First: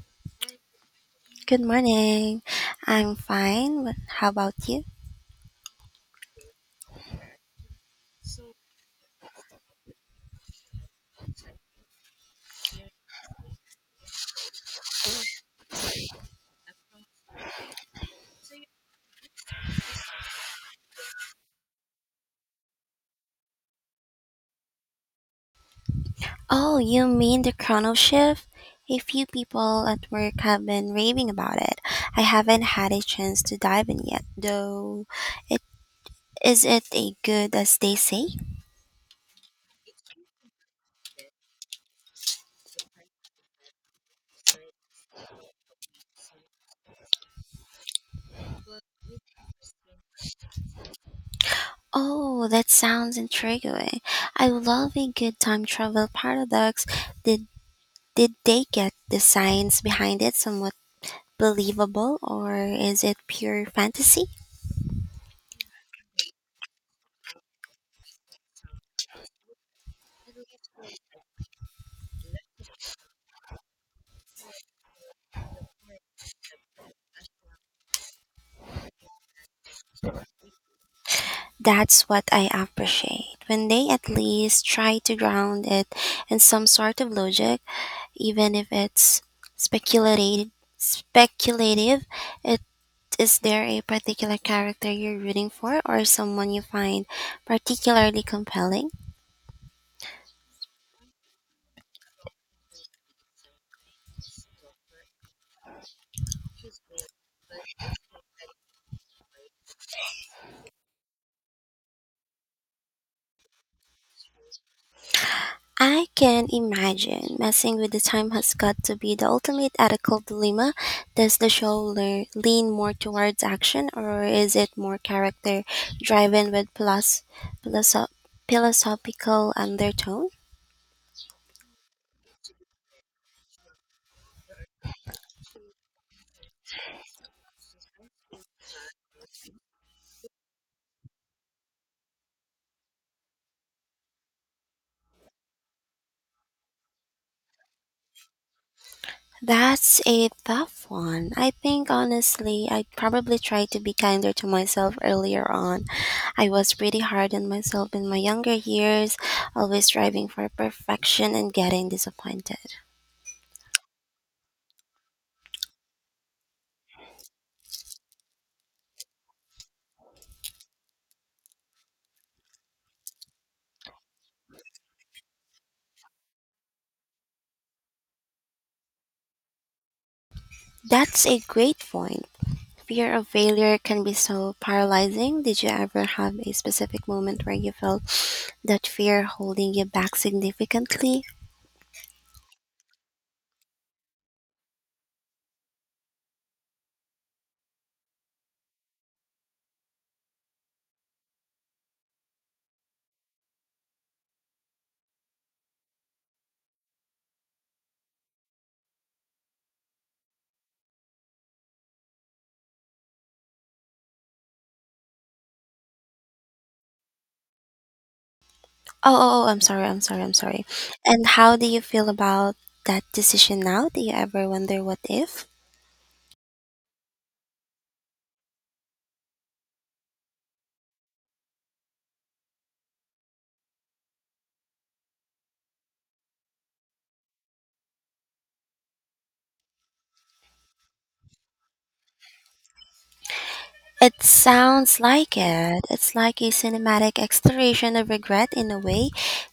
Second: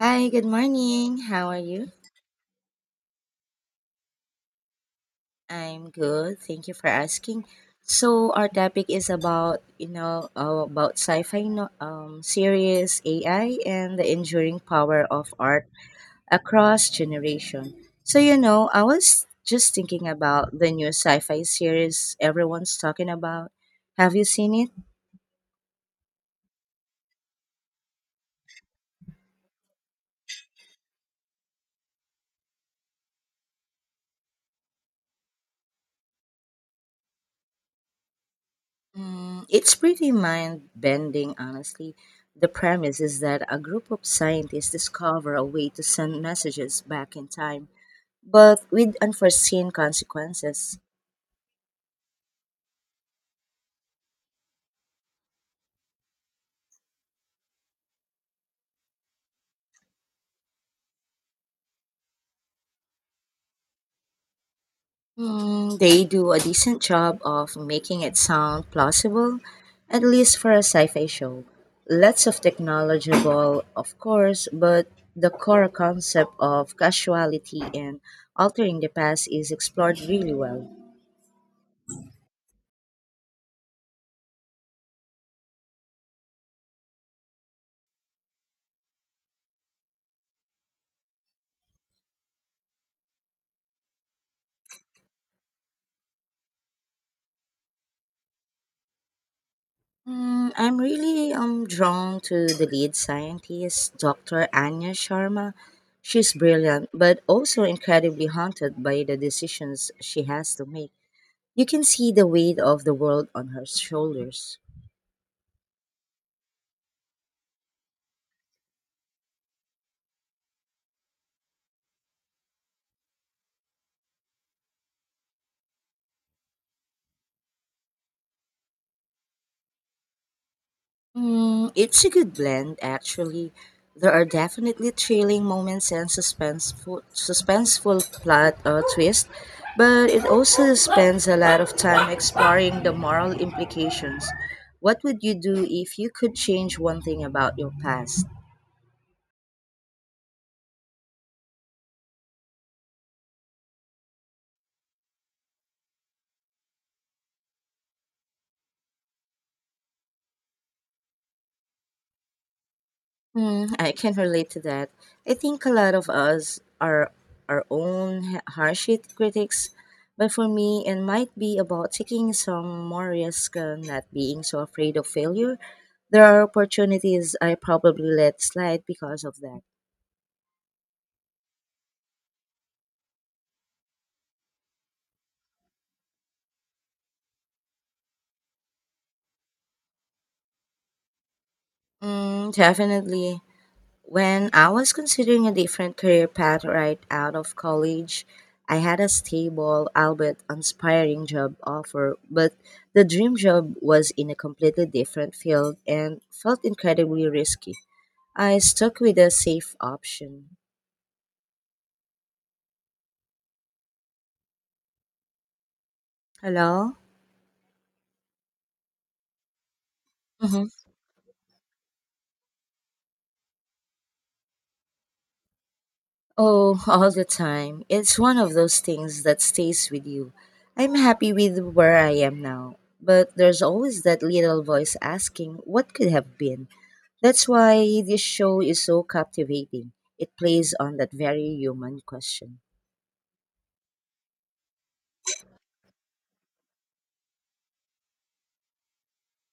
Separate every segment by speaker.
Speaker 1: Hi, good morning. How are
Speaker 2: Good
Speaker 1: you?
Speaker 2: morning. I'm fine, but how about you?
Speaker 1: I'm good. Thank you for asking. So our topic is about, about sci-fi no- series AI and the enduring power of art across generation. I was just thinking about the new sci-fi series everyone's talking about. Have you seen it?
Speaker 2: Oh, you mean the Chrono Shift? A few people at work have been raving about it. I haven't had a chance to dive in yet, though. It is it a good as they say?
Speaker 1: Mm, it's pretty mind bending, honestly. The premise is that a group of scientists discover a way to send messages back in time, but with unforeseen consequences.
Speaker 2: Oh, that sounds intriguing. I love a good time travel paradox. Did did they get the science behind it somewhat believable, or is it pure fantasy?
Speaker 1: Mm, they do a decent job of making it sound plausible, at least for a sci fi show. Lots of technology, of course, but the core concept of casuality and altering the past is explored really well.
Speaker 2: That's what I appreciate. When they at least try to ground it in some sort of logic, even if it's speculative, speculative, it is there a particular character you're rooting for or someone you find particularly compelling?
Speaker 1: Mm, I'm really drawn to the lead scientist, Dr. Anya Sharma. She's brilliant, but also incredibly haunted by the decisions she has to make. You can see the weight of the world on her shoulders.
Speaker 2: I can imagine messing with the time has got to be the ultimate ethical dilemma. Does the show lean more towards action, or is it more character driven with plus philosoph- philosophical undertone?
Speaker 1: Mm, it's a good blend, actually. There are definitely thrilling moments and suspenseful plot twist, but it also spends a lot of time exploring the moral implications. What would you do if you could change one thing about your past?
Speaker 2: That's a tough one. I think honestly, I probably tried to be kinder to myself earlier on. I was pretty hard on myself in my younger years, always striving for perfection and getting disappointed.
Speaker 1: Mm, I can relate to that. I think a lot of us are our own harsh critics, but for me, it might be about taking some more risk and not being so afraid of failure. There are opportunities I probably let slide because of that.
Speaker 2: That's a great point. Fear of failure can be so paralyzing. Did you ever have a specific moment where you felt that fear holding you back significantly?
Speaker 1: Mm, definitely. When I was considering a different career path right out of college, I had a stable, albeit inspiring job offer, but the dream job was in a completely different field and felt incredibly risky. I stuck with a safe option. Hello?
Speaker 2: Oh, I'm sorry, I'm sorry, I'm
Speaker 1: Mm-hmm.
Speaker 2: sorry. And how do you feel about that decision now? Do you ever wonder what if?
Speaker 1: Oh, all the time. It's one of those things that stays with you. I'm happy with where I am now, but there's always that little voice asking what could have been. That's why this show is so captivating. It plays on that very human question.
Speaker 2: It sounds like it. It's like a cinematic exploration of regret in a way.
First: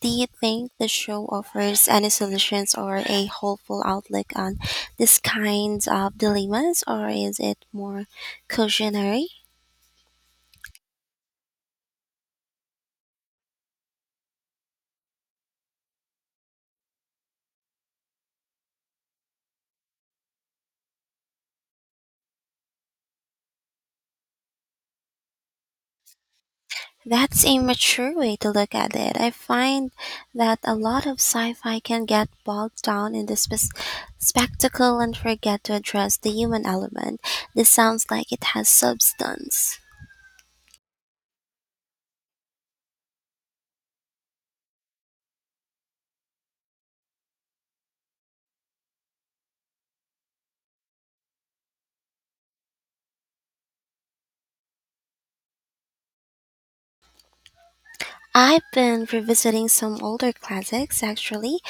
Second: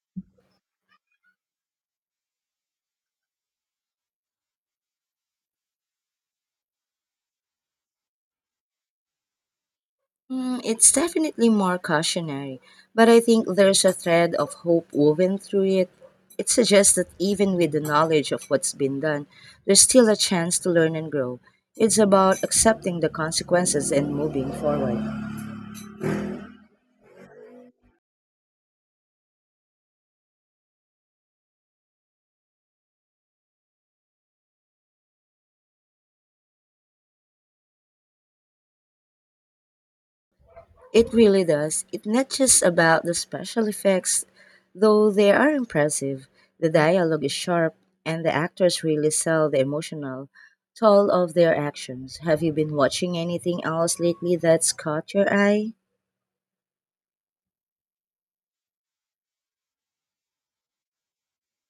Speaker 2: Do you think the show offers any solutions or a hopeful outlook on these kinds of dilemmas, or is it more cautionary?
Speaker 1: Mm, it's definitely more cautionary, but I think there's a thread of hope woven through it. It suggests that even with the knowledge of what's been done, there's still a chance to learn and grow. It's about accepting the consequences and moving forward.
Speaker 2: That's a mature way to look at it. I find that a lot of sci fi can get bogged down in the spectacle and forget to address the human element. This sounds like it has substance.
Speaker 1: It really does. It's not just about the special effects, though they are impressive. The dialogue is sharp, and the actors really sell the emotional toll of their actions. Have you been watching anything else lately that's caught your eye?
Speaker 2: I've been revisiting some older classics actually.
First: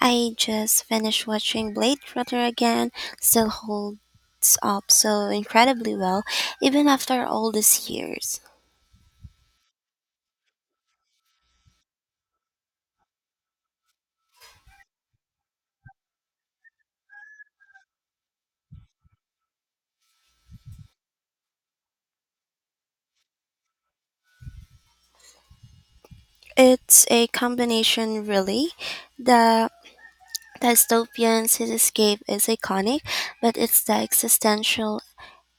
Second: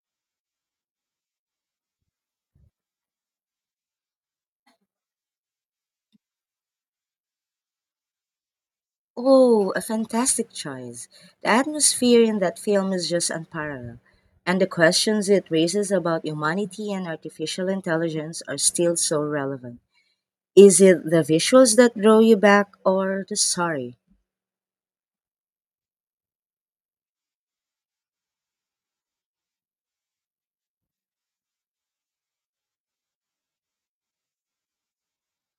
Speaker 2: I just finished watching Blade Runner again, still holds up so incredibly well, even after all these years.
Speaker 1: Oh, a fantastic choice. The atmosphere in that film is just unparalleled. And the questions it raises about humanity and artificial intelligence are still so relevant. Is it the visuals that draw you back or the story?
Speaker 2: It's a combination, really. The dystopian cityscape is iconic, but it's the existential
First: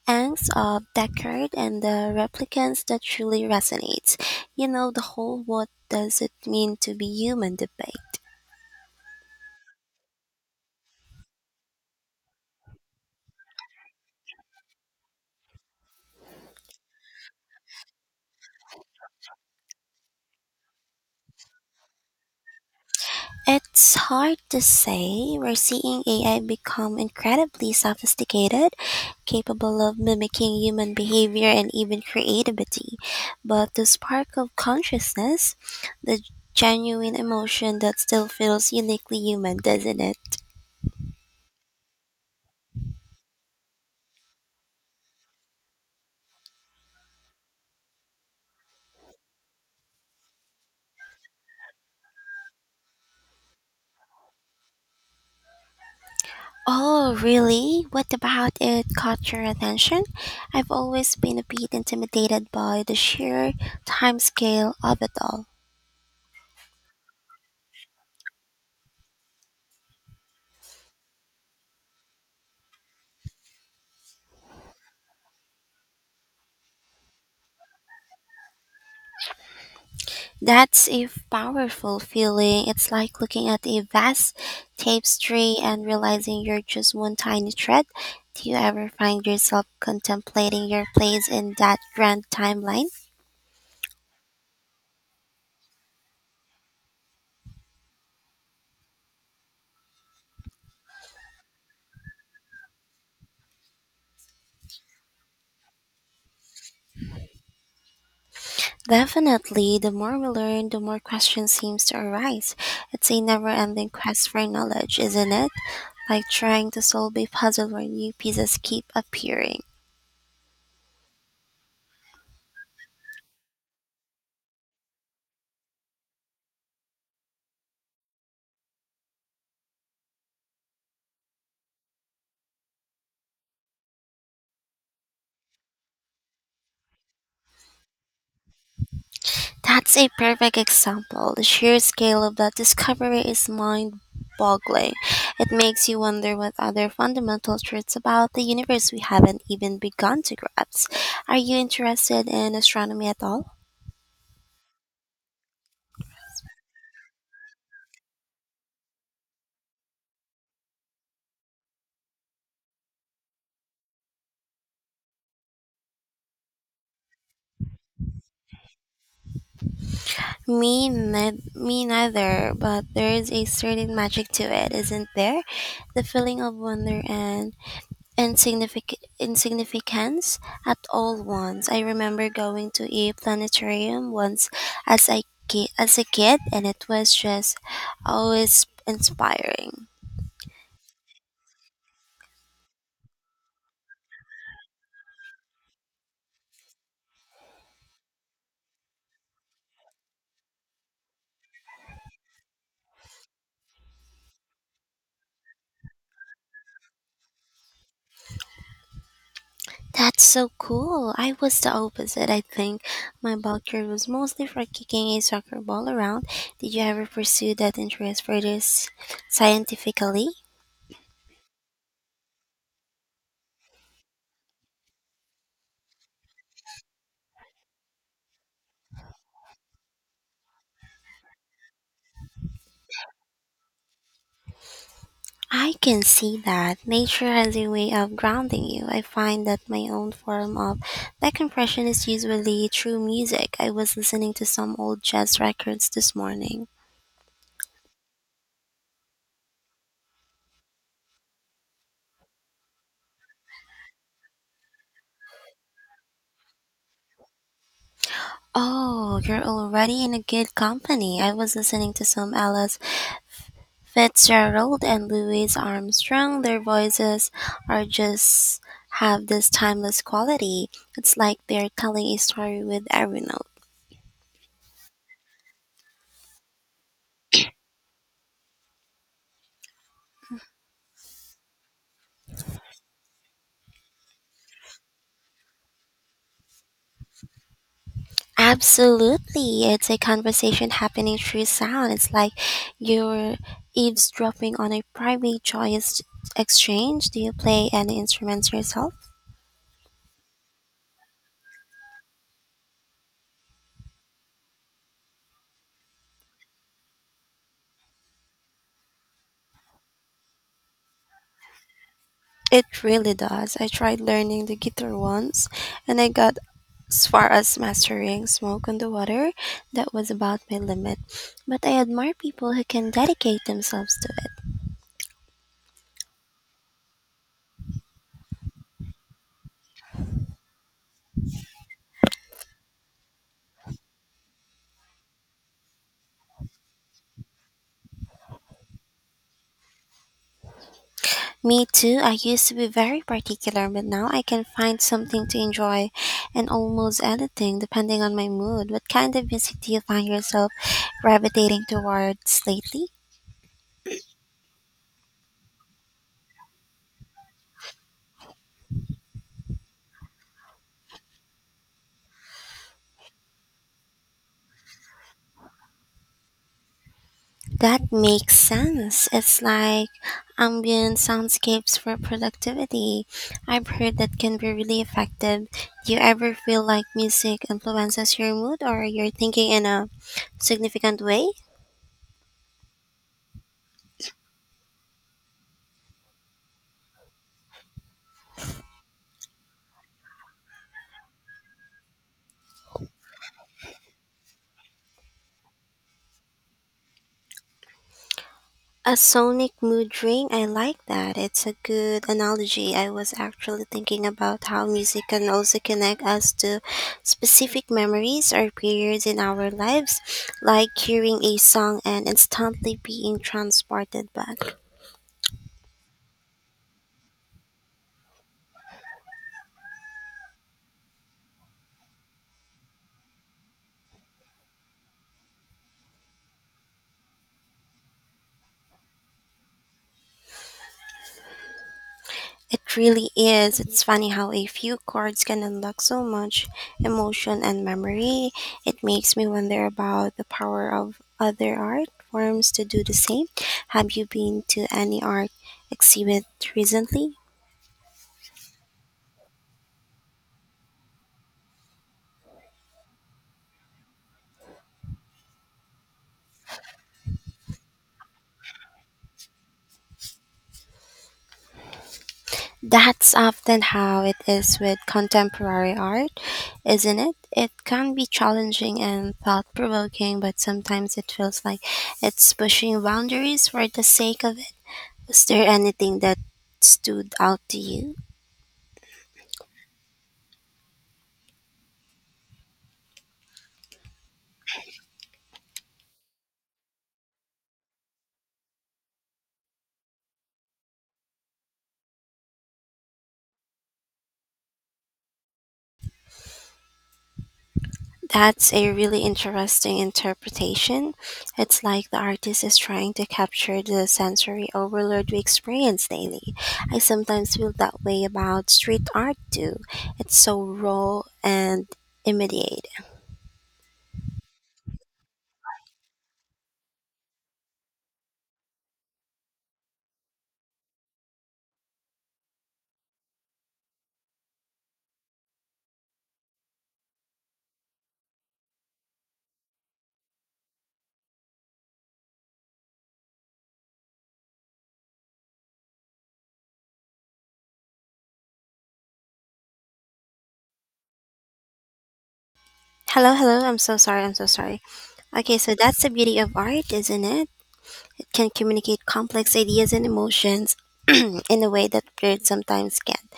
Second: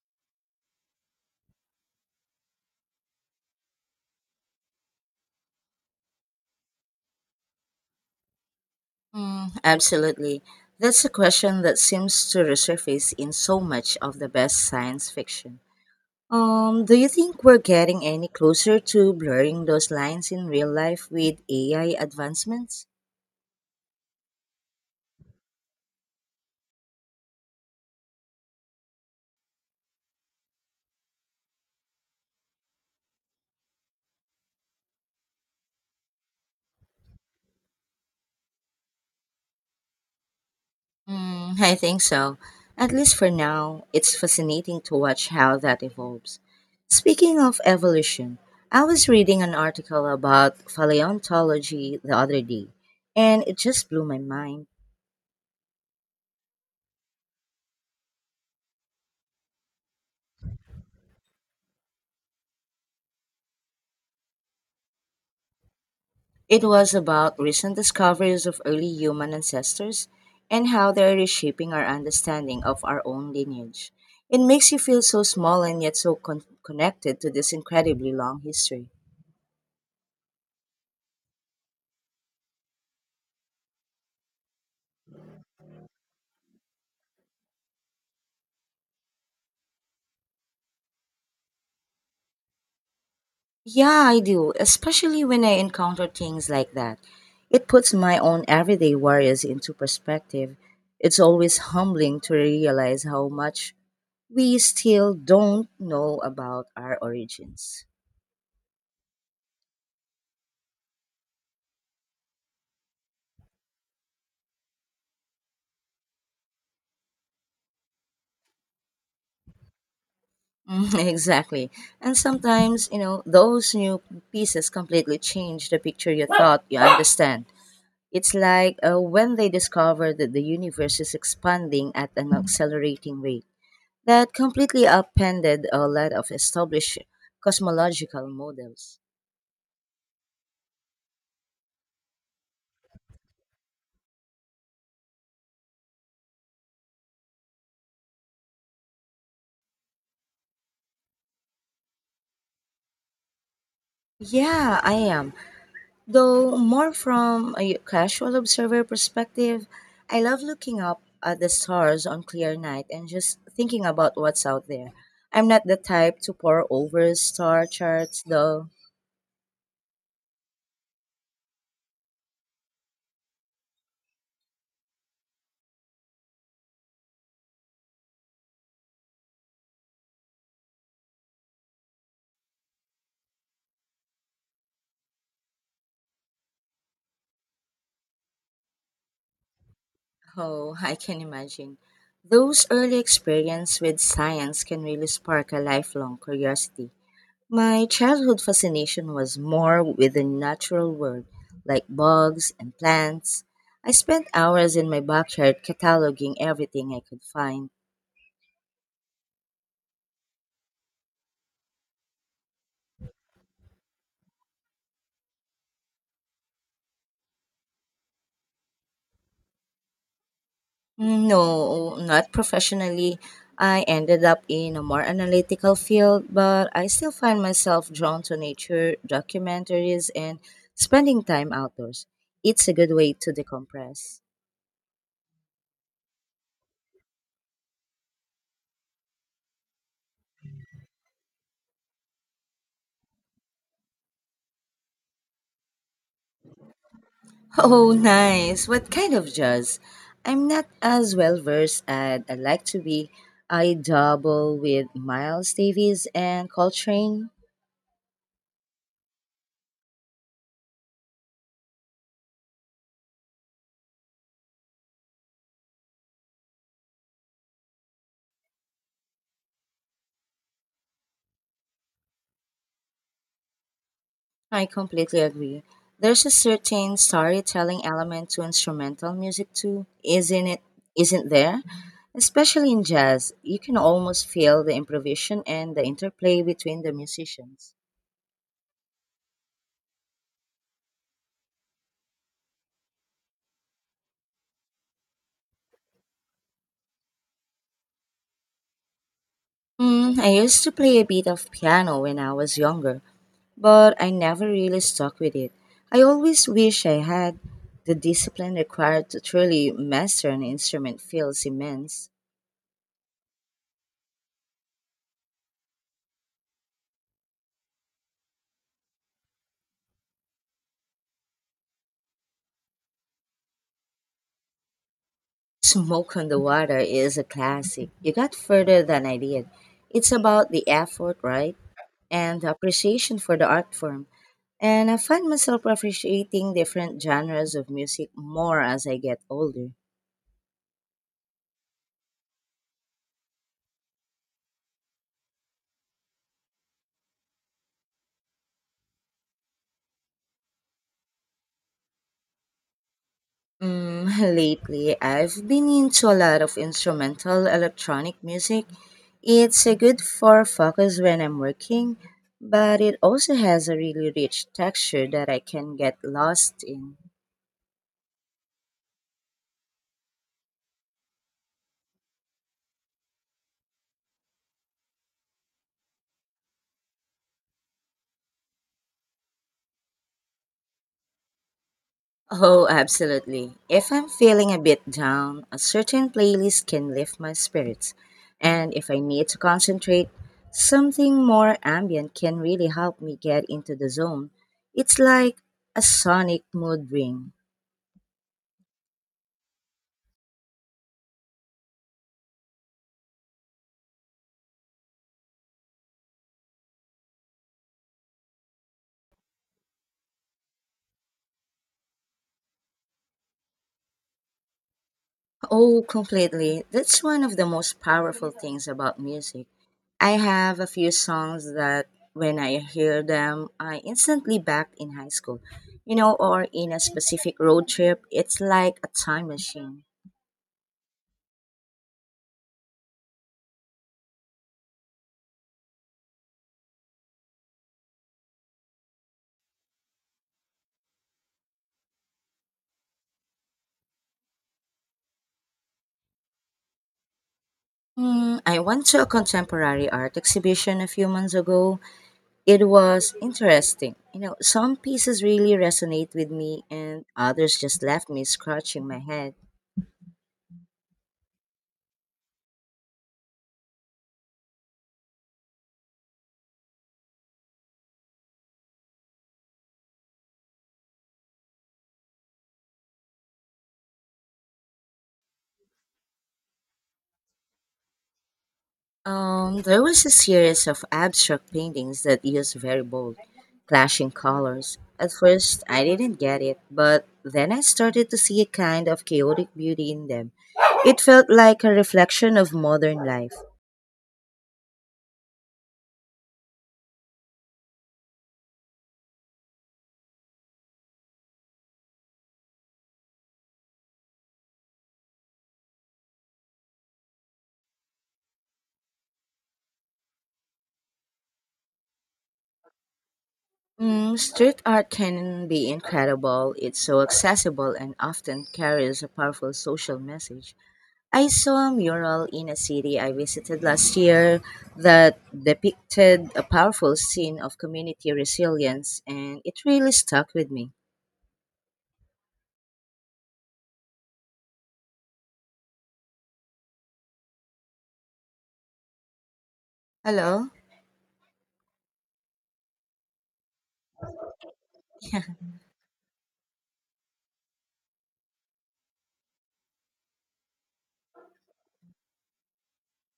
Speaker 2: angst of Deckard and the replicants that truly resonates. You know, the whole what does it mean to be human debate.
Speaker 1: Mm, absolutely. That's a question that seems to resurface in so much of the best science fiction. Do you think we're getting any closer to blurring those lines in real life with AI advancements?
Speaker 2: It's hard to say. We're seeing AI become incredibly sophisticated, capable of mimicking human behavior and even creativity. But the spark of consciousness, the genuine emotion that still feels uniquely human, doesn't it?
Speaker 1: Mm, I think so. At least for now, it's fascinating to watch how that evolves. Speaking of evolution, I was reading an article about paleontology the other day, and it just blew my mind.
Speaker 2: Oh, really? What about it caught your attention? I've always been a bit intimidated by the sheer timescale of it all.
Speaker 1: It was about recent discoveries of early human ancestors and how they're reshaping our understanding of our own lineage. It makes you feel so small and yet so connected to this incredibly long history.
Speaker 2: That's a powerful feeling. It's like looking at a vast tapestry and realizing you're just one tiny thread. Do you ever find yourself contemplating your place in that grand timeline?
Speaker 1: Yeah, I do, especially when I encounter things like that. It puts my own everyday worries into perspective. It's always humbling to realize how much we still don't know about our origins.
Speaker 2: Definitely, the more we learn, the more questions seems to arise. It's a never-ending quest for knowledge, isn't it? Like trying to solve a puzzle where new pieces keep appearing.
Speaker 1: Mhm, exactly. And sometimes, you know, those new pieces completely change the picture you thought you understand. It's like when they discovered that the universe is expanding at an accelerating rate that completely upended a lot of established cosmological models.
Speaker 2: That's a perfect example. The sheer scale of that discovery is mind boggling. It makes you wonder what other fundamental truths about the universe we haven't even begun to grasp. Are you interested in astronomy at all?
Speaker 1: Yeah, I am. Though more from a casual observer perspective, I love looking up at the stars on clear night and just thinking about what's out there. I'm not the type to pore over star charts though.
Speaker 2: Me neither, but there is a certain magic to it, isn't there? The feeling of wonder and insignificance at all once. I remember going to a planetarium once as a kid, and it was just always inspiring.
Speaker 1: Oh, I can imagine. Those early experience with science can really spark a lifelong curiosity. My childhood fascination was more with the natural world, like bugs and plants. I spent hours in my backyard cataloging everything I could find.
Speaker 2: That's so cool. I was the opposite, I think. My backyard was mostly for kicking a soccer ball around. Did you ever pursue that interest further scientifically?
Speaker 1: Mm, no, not professionally. I ended up in a more analytical field, but I still find myself drawn to nature, documentaries, and spending time outdoors. It's a good way to decompress.
Speaker 2: I can see that. Nature has a way of grounding you. I find that my own form of decompression is usually through music. I was listening to some old jazz records this morning.
Speaker 1: Oh, nice. What kind of jazz? I'm not as well versed as I'd like to be. I double with Miles Davis and Coltrane.
Speaker 2: Oh, you're already in a good company. I was listening to some Alice Fitzgerald and Louis Armstrong. Their voices are just have this timeless quality. It's like they're telling a story with every note.
Speaker 1: I completely agree. There's a certain storytelling element to instrumental music too, isn't it? Isn't there? Especially in jazz, you can almost feel the improvisation and the interplay between the musicians.
Speaker 2: Absolutely. It's a conversation happening through sound. It's like you're eavesdropping on a private, joyous exchange. Do you play any instruments yourself?
Speaker 1: Mm, I used to play a bit of piano when I was younger, but I never really stuck with it. I always wish I had. The discipline required to truly master an instrument feels immense.
Speaker 2: It really does. I tried learning the guitar once and I got as far as mastering Smoke on the Water. That was about my limit. But I admire people who can dedicate themselves to it.
Speaker 1: Smoke on the Water is a classic. You got further than I did. It's about the effort, right? And the appreciation for the art form. And I find myself appreciating different genres of music more as I get older.
Speaker 2: Me too. I used to be very particular, but now I can find something to enjoy and almost anything depending on my mood. What kind of music do you find yourself gravitating towards lately?
Speaker 1: Mm, lately, I've been into a lot of instrumental electronic music. It's a good for focus when I'm working, but it also has a really rich texture that I can get lost in.
Speaker 2: That makes sense. It's like ambient soundscapes for productivity. I've heard that can be really effective. Do you ever feel like music influences your mood or your thinking in a significant way?
Speaker 1: Oh, absolutely. If I'm feeling a bit down, a certain playlist can lift my spirits. And if I need to concentrate, something more ambient can really help me get into the zone. It's like a sonic mood ring.
Speaker 2: A sonic mood ring, I like that. It's a good analogy. I was actually thinking about how music can also connect us to specific memories or periods in our lives, like hearing a song and instantly being transported back.
Speaker 1: Oh, completely. That's one of the most powerful things about music. I have a few songs that when I hear them, I instantly back in high school, you know, or in a specific road trip. It's like a time machine.
Speaker 2: It really is. It's funny how a few cards can unlock so much emotion and memory. It makes me wonder about the power of other art forms to do the same. Have you been to any art exhibit recently?
Speaker 1: Hmm, I went to a contemporary art exhibition a few months ago. It was interesting. You know, some pieces really resonate with me, and others just left me scratching my head.
Speaker 2: That's often how it is with contemporary art, isn't it? It can be challenging and thought provoking, but sometimes it feels like it's pushing boundaries for the sake of it. Was there anything that stood out to you?
Speaker 1: There was a series of abstract paintings that used very bold, clashing colors. At first, I didn't get it, but then I started to see a kind of chaotic beauty in them. It felt like a reflection of modern life.
Speaker 2: That's a really interesting interpretation. It's like the artist is trying to capture the sensory overload we experience daily. I sometimes feel that way about street art too. It's so raw and immediate.
Speaker 1: Mm, street art can be incredible. It's so accessible and often carries a powerful social message. I saw a mural in a city I visited last year that depicted a powerful scene of community resilience, and it really stuck with me. Hello?
Speaker 2: Hello, hello. I'm so sorry. I'm so sorry. Okay, so that's the beauty of art, isn't it? It can communicate complex ideas and emotions in a way that words sometimes can't.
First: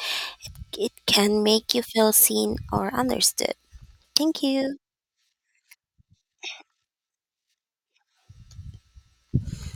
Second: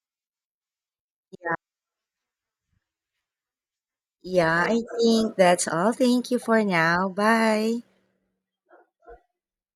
Speaker 2: It can make you feel seen or understood. Thank
Speaker 1: Yeah,
Speaker 2: you.
Speaker 1: I think that's all. Thank you for now. Bye.